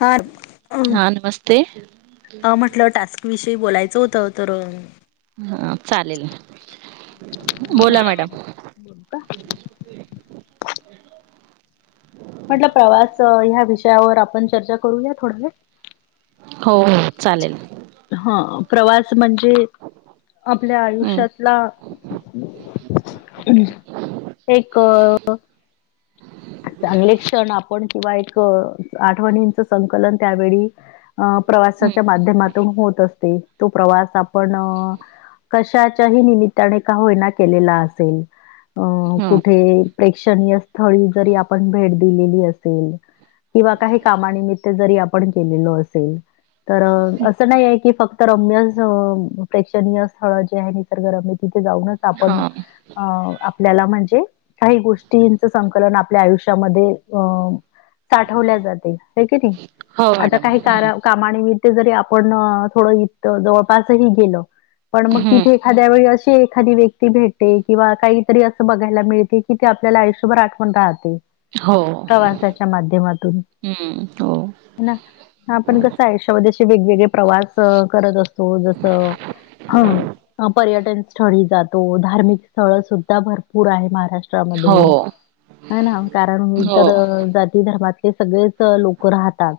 हाथ हा नमस्ते [inaudible] अ म्हटलं टास्क विषयी बोलायचं होतं तर हा चालेल. ह् बोला मॅडम बोलू का? म्हटलं प्रवास ह्या विषयावर आपण चर्चा करूया थोडा वेळ? हो हो चालेल. हा प्रवास म्हणजे आपल्या हम्म आयुष्यातला [inaudible] एक चांगले क्षण आपण किंवा एक आठवणींच संकलन त्यावेळी अ हम्म प्रवासाच्या माध्यमातून होत असते तो प्रवास आपण कशाच्याही निमित्ताने का होईना केलेला असेल. अं हम्म कुठे प्रेक्षणीय स्थळी जरी आपण भेट दिलेली असेल किंवा काही कामानिमित्त जरी आपण केलेलो असेल तर असं नाही आहे की फक्त रम्य प्रेक्षणीय स्थळ जे आहे निसर्गरम्य तिथे जाऊनच हा आपण अ आपल्याला म्हणजे काही गोष्टींच संकलन आपल्या आयुष्यामध्ये अ साठवल्या जाते क हो आता मॅडम काही कार हम्म कानित ज आपण ड जवप गे पण मग हम्म तिथे एखाद्या वेळी अशी एखादी व्यक्ती भेटते किंवा काहीतरी असं बघायला मिळते की ते आपल्याला आयुष्यभर आठवण राहात हो प्रवासाच्या माध्यमातून हम्म हो ना आपण कसं आयुष्यामध्ये असे वेगवेगळे प्रवास करत असतो जसं ह पर्यटन स्थळी जातो धार्मिक स्थळ सुद्धा भरपूर आहे महाराष्ट्र हो ामध्येमध्ये नाही ना कारण मी हो तर जाती धर्मातले सगळेच लोक राहतात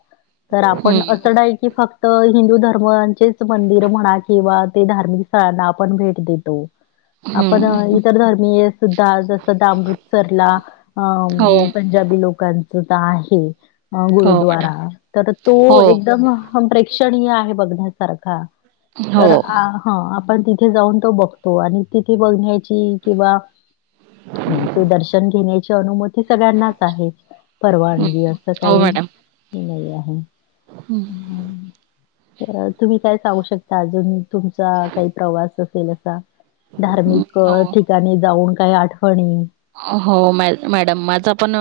तर आपण हम्म अचड आहे की फक्त तर हिंदू धर्मचेच मंदिर म्हणा किंवा ते धार्मिक स्थळांना आपण भेट देतो आपण हम्म इतर धर्मीय सुद्धा जसं दामृतसरला अ हो पंजाबी लोकांच तर आहे हो मॅडम गुरुद्वारा तर तो हो एकदम प्रेक्षणीय आहे बघण्यासारखा हो तर हा आपण तिथे जाऊन तो बघतो आणि तिथे बघण्याची किंवा ह ते दर्शन घेणे अनुमती सगळ्यांनाच आहे हम्म परवानगी असं हो काही मॅडम म आहे हम्म तर तुम्ही काय सांगू शकता अजून तुमचा काही प्रवास असेल असा हम्म धार्मिक हो ठिकाणी जाऊन काही आठवणी हो मॅ मॅडम माझा पण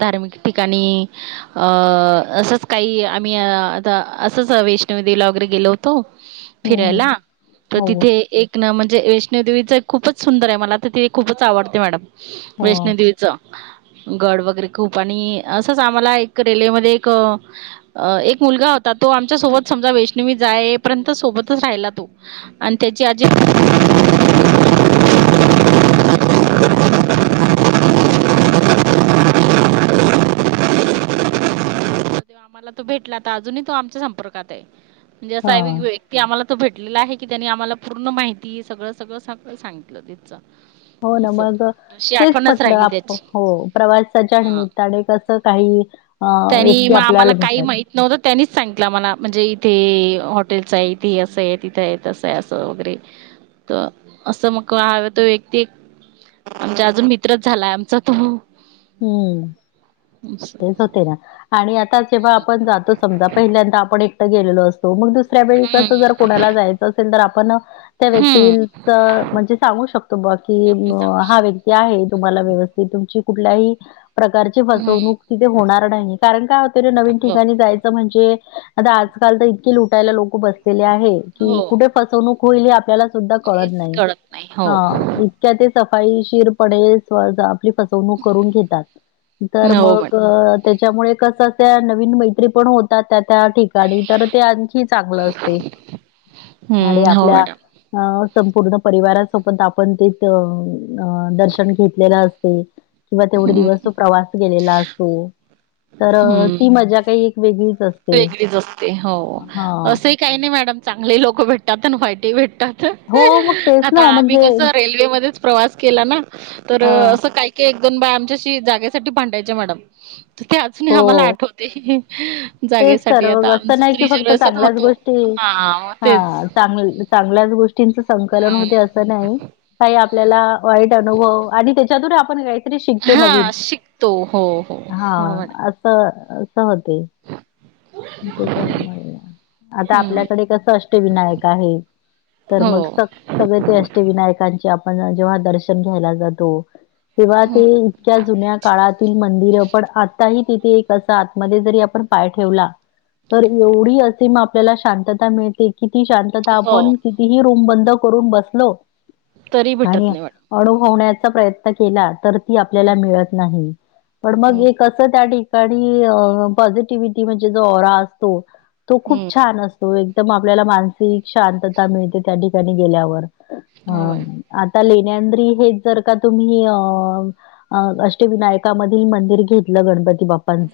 धार्मिक ठिकाणी अ असंच काही आम्ही आता असंच वैष्णवी देेवीला वगैरे गेलो होतो ह फिरायला तर तिथे एक म्हणजे वै्णूदेवीच खूपच सुंदर आहे मला तर ते खूपच आवडते मॅडम हो वैष्णूदवीच गड वगैरे खूप आणि असंच आम्हाला एक रेल्वेमध्ये एक अ एक मुलगा होता तो आमच्या सोबत समजा वैष्णवी जायपर्यंत सोबतच राहिला तो आणि त्याची आजी [inaudible] [inaudible] देव आम्हाला तो भेटला आता अजूनही तो आमच्या संपर्कात आहे म्हणजे हा असा ते आम्हाला तर भेटलेलं आहे की त्यांनी आम्हाला पूर्ण माहिती सगळं सगळं सगळं सांगितलं ते जा [inaudible] हो न मग [inaudible] तेच म्हटलं आप त्याची हो प्रवासाच्या हा निमित्ताने कसं काही अ व्यक्ती आपल्याला भेटतात नव्हत त्यांनीच सांगितलं मला म्हणजे इथे हॉटेल्स आहे इथे असं आहे तिथे आहेत असं आहे असं वगैरे तर असं मग हव तो व्यक्ती आमचा अजून मित्रच झालाय आमचा तो हम्म असं. तेच होते ना आणि आता जेव्हा हम्म आपण जातो समजा पहिल्यांदा आपण एकट गेलेलो असतो मग दुस दुसऱ्या वेळी हम्म कस जर कोुणाला जायचं असेल तर आपण त्या व्यक्ती हम्म म्हणजे सांगू शकतो बा की आपण सांगू शक हा व्यक्ती आहे तुम्हाला व्यवस्थित तुमची कुठल्याही प्रकारची हम्म फसवणूक तिथे होणार नाही कारण काय हो नवीन ठिकाणी म्हणजे आ आजकाल तर इते लुटायला लोक बसलेले आहे की हो. कुठे फसवणूक होईल आपल्याला सुद्धा कळत हेच नाही नाही ह हो ते सफाईशीरपणे आपली फसवणूक करून घेतात तर हो मग मॅडम अ त्याच्यामुळे कस अस नवीन मैत्री पण होतात त्या त्या ठिकाणी तर ते आणखी चांगलं असते आणि हम्म हो आपल्या मॅडम अ संपूर्ण परिवारासोबत आपण ते दर्शन घेतलेलं असते किंवा तेवढे हम्म दिवस प्रवास गेलेला असतो तर हम्म ती मजा काही वेगळीच असते वेगळीच असते हो हां. असंही काही नाही मॅडम चांगले लोक भेटतात आणि व्हाईटही भेटतात हो, मग तेच आता ना आम्ही म्हणजे कस रेल्वेमध्येध्येच प्रवास केला ना तर हां, असं काही एक दोन बाय आमच्याशी जागेसाठी भांडायचे मॅडम तर ते अजून आम्हाला हो. आठवते तेच जागेसाठी तर आता मग असं आमचच नाही की फक्त रिजर्वेसन होतो हा तेच चांग चांगल्याच गोष्टींच संकलन होते हम्म अस नाही काही आपल्याला वाईट अनुभव आणि त्याच्यातून आपणयच री शिकतो नवीन हा शिकतो हो हो हा हो मॅडम असं अस होते त्याच्यामुळे आता हम्म आपल्याकडे कसं अष्टविनायक आहे तर हो मग सक् सग ते अष्टविनायकांचे आपण जेव्हा दर्शन घ्यायला जातो तेव्हा ते हम्म इतक्या जुन्या काळातील मंदिर पण आताही तिथे एक असं आतमध्येध्ये जरी आपण पाय ठेवला तर एवढी असे म आपल्याला शांतता मिळते की ती शांतता हो आपण कितीही रूम बंद करून बसलो तरी भेटत आणि नाही वाट अनुभवण्याचा प्रयत्न केला तर आप मित नाही पण म हम्म त्या ठिका ि्ही म्हणजे जो ओरा असतो तो खूप हम्म. छान असतो तो एकदम आपल्याला मानसिक शांतता मिळते त्या ठिकाणी गेल्यावर हो मॅम. अ आता लेण्यांद्री हे जर का तुम्ही अ अष्टविनायक ध मंदिर घेतलं गणपती बाप्पांच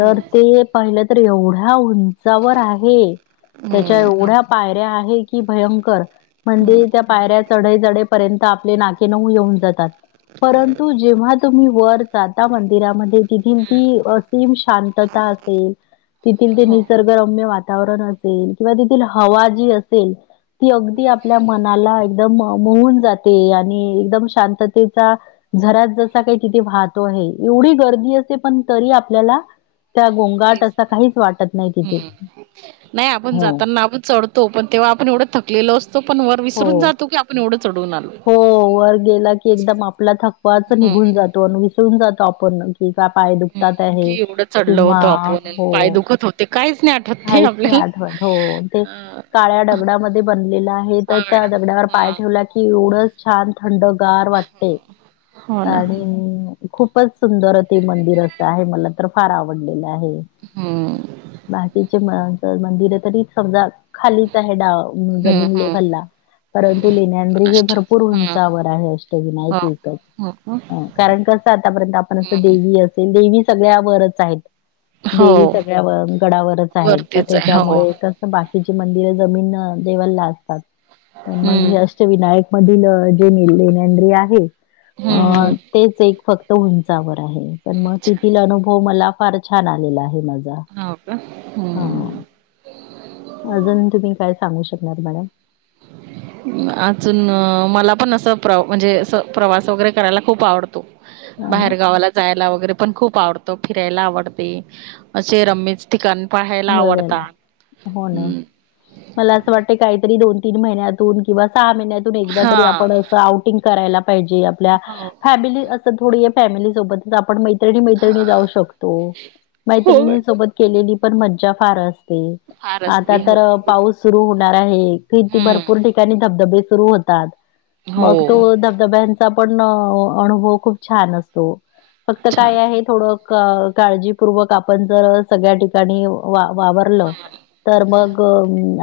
तर पहिलं तर एवढ्या उंचावर आहे त्याच्या हम्म एवढ्या पायऱ्या आहे की भयंकर म्हणजे हम्म. त्या पायऱ्या चढ चढ पर्यंत आपले ना परु जेव्हा तुम्ही वर जा मिमध्ये तथ तीअसीम शांतता असेल तथ ते हो निसर्ग रम्य वातावरण असेल किंवा तेथील हवा जी असेल ती अगदी आपल्या मनाला एकदम मोऊून जाते आणि एकदम शांततेचा जरात जसा काही तिथे वाहतो आहे एवढी गर्दी असते पण तरी आपल्याला त्या गो हम् नाही आपण हो. जाताना आपण चढत तो पण तेव्हा आपण एवढं थकलो असतो पण वर हो. विसरून जातो की आपण एवढं चढून आलो हो वर गेला की एकदम आपला थकवाच हम्म निघून जातो आणि विसरून जातो आपण कि का पाय दुखतात हम्म. आहे कि एवढं चढलो किंवा होतो आपण हो पाय दुखत होते काहीच नाही आठवत काहीच नाही आपल्याला. आठवत हो ते अ काळ्या दडगडामध्ये बनलेला आहे तर हा त्या मॅडम. दगड्यावर पाय हा ठेवला क एवढंच छान थंडगार वाटते हो ना आणि खूपच सुंदर ते मंदिर असं आहे मला तर फार आवडलेलं आहे हम्म बाकीचे मंदिर आहे तरी समजा खालीच आहे डा हम्म जमीन हम्म. हल्ला परंतु लेण्या हे पुनष्ट भरपूर हम्म उंचावर आहे अष्टविनायक हो. एकच हं. कारण कसं आतापर्यंत आपण असं हम्म देवी असेल देवी सगळ्यावररच आहेत हो देवी सगळ्या गडावरच आहेत तर वरतीच आहे हो. त्याच्यामुळे बाकीची मंदिर जमीन देवा असतात प म हम्म विनायक मधील जे लेण्याद्री आहे अ हम्म तेच एक फक्त उंचावर आहे पण हम्म मग अच्छा तेथील अनुभव मला फार छान आलेला आहे माझा हो का हम्म अजून तुम्ही काय सांगू शकणार मॅडम [inaudible] अजून मला पण असं प्र म्हणजे प्रवास वगैरे करायला खूप आवडतो ह ना बाहेरगावाला जायला वगैरे पण खूप आवडतो फिरायला आवडते असे रममी ठिकाण पाहायला बघायला आवडतात हो ना हम्म मला असं वाटते काहीतरी दोन तीन महिन्यातून किंवा सहा महिन्यातून एकदा हा तरी आपण अस हो क मैत्रिणी हा मैत्रिणी जाऊ शकतो हो मैत्रिणी सोबत केलेली पण मज्जा फार असते फार आता असते हो तर पाऊस सुरु होणार आहे की ती भरपूर हम्म ठ धबधबे सुरू होतात हो मग तो धबध पण अनुभव खूप छान असतो फक्त अच्छा काय आहे थोड काळजीपूर्वक आपण जर सगळ्या ठिकाणी वा वावरलं तर मग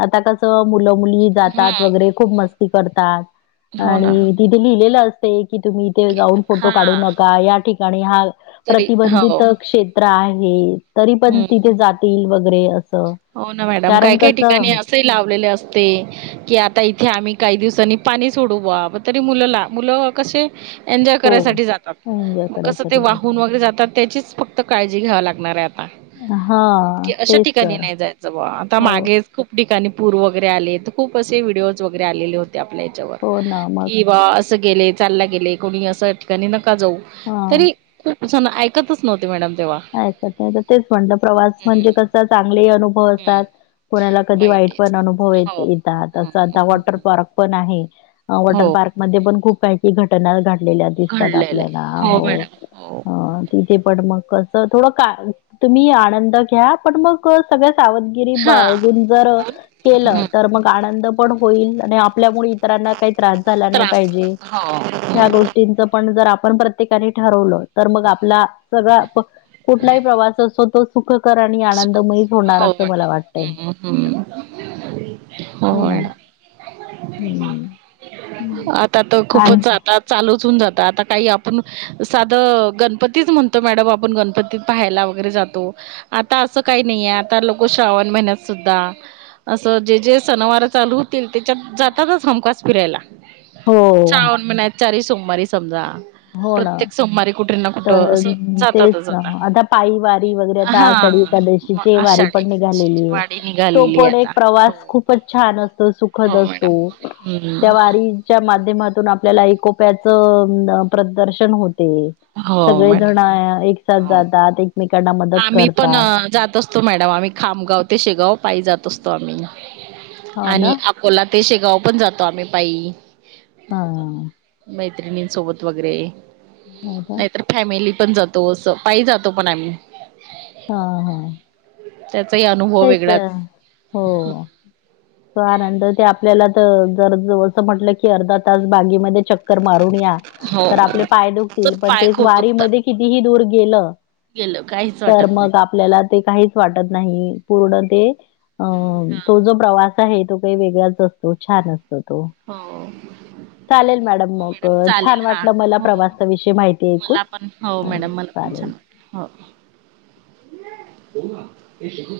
आता कस मुलं मुली जातात हम्म वगैरे खूप मस् करतात हो ना आणि तिथे लिहिलेलं असते की तुम्ही ते की- जाऊन फोटो हा काढू नका या ठिकाणी हा तरी हो प्रतिबंधित क्षेत्र आहे तरी पण हम्म तिथे जातील वगैरे अस हो ना मॅडम काय काय ठिकाणी अस लावलेले असते की आता इथे आम्ही काही दिवसांनी पाणी सोडू बा तरी मुलंला मुलं कसे एन्जॉय हो, करायसाठी जातात एन्जॉय मग कसं ते करायसाठी जातात. वाहून वगैरे जातात त्याचीच फक्त काळजी घ्याव लागणार आहेत हा तेच तर नाही जायचं ब आता हो, मागेच खूप ठिकाणी पूर वगैरे आले खूप असे व्हिडिओज वगैरे आलेले होते आपल्या याच्यावर हो ना मग. कि बा असं गेले चालला गेले कोणी अस नका जाऊ हां, तरी खूप ऐकतच नव्हते मॅडम तेव्हा ऐकत तेच म्हणत प्रवास म्हणजे हम्म कस चांगली अनु हम्म. असात कोणाला कधी वाईट वाईटच पण अनुभव हो येतात अस हं आता हं वॉटर पार्क पण आहे वॉटर हो पार्क म पण खूप काही घटना घ दिसतात घडलेलं आहे आपल्याला हो मॅडम हो तिथे पण मग कस थोड का तुम्ही आनंद घ्या पण मग सगळ्याव री हा बाळगून जर केलं हं तर मग आनंद पण होईल आणि आपल्यामुळे काही त्रास झाला नाही त्रास पाहिजे हो ह हं. गोष्टी च पण जर आपण प्रत्येकाने ठरवलं तर मग आपला सगळ फक्त. कुठलाही प्रवास असो तो सुखकर आणि चुक आनंदमयी होणार हो असं मला मॅडम वाटतय हं हं. हो हम्म आता तर आणि खूपच आता चालूचन जात आता काही आपण साधं गणपतीच म्हणतो मॅडम आपण गणपतीत पाहायला वगैरे जातो. आता असं काही नाहीये आता लोक श्रावण महिन्यात सुद्धा. असं जे जे सनवार चालू त्याच्यात जातातच हमखास फिरायला हो. श्रावण महिन्यात चारी सोमवारी समजा हो ना. प्रत्येक सोमवारी कुठे ना कुठं असं जातात जाता पाइ वारी वगरे आाढ मग एकादशीची वारी आषाढी पण निघालेली आहे वाडी तो निघालेली पण एक आता हो प्रवास खूप खूपच छान असतो सुखद हो मॅडम असतो. त्या हम्म वारी च्या माध्यमातून आपल्याला इकोप्याच प्रदर्शन होते. हो सगळे जण मॅडम एक साथ हो जातात. एकमेकांना मदत आम्ही पण करतात जातो. मॅडम आम्ही खामगाव ते शेगाव पाहि जात असतो आम्ही हो ना आणि. कोओला तेशेगाव पण जातो आम्ही पाय हा मैत्रिणींसोबत वगैरे हो का नाहीतर फॅमिली पण जातो अस पाय जातो पण आम्ही हा हा त्याचाही अनुभव कायच वेगळाच हो. नंतर ते आपल्याला तर जर असं म्हटलं की अर्धा तास बागीमध्ये च मारून या हो तर आपले पाय तर दुखतील पण पाय ते खूप वारी म दुखतात कितीही दूर गेलं. गेलं काहीच तर वाटत मग नाही आपल्याला ते काहीच वाटत नाही पूर्ण ते अ हा तो जो प्रवास आहे तो काही वेगळाच असतो छान असतो तो. हो. चालेल मॅडम हो मग चालेल छान हा वाटलं मला हो हो प्रवासाविषयी माहिती ऐकून. मला पण हो मॅडम मला पण चालेल. छान वाट हो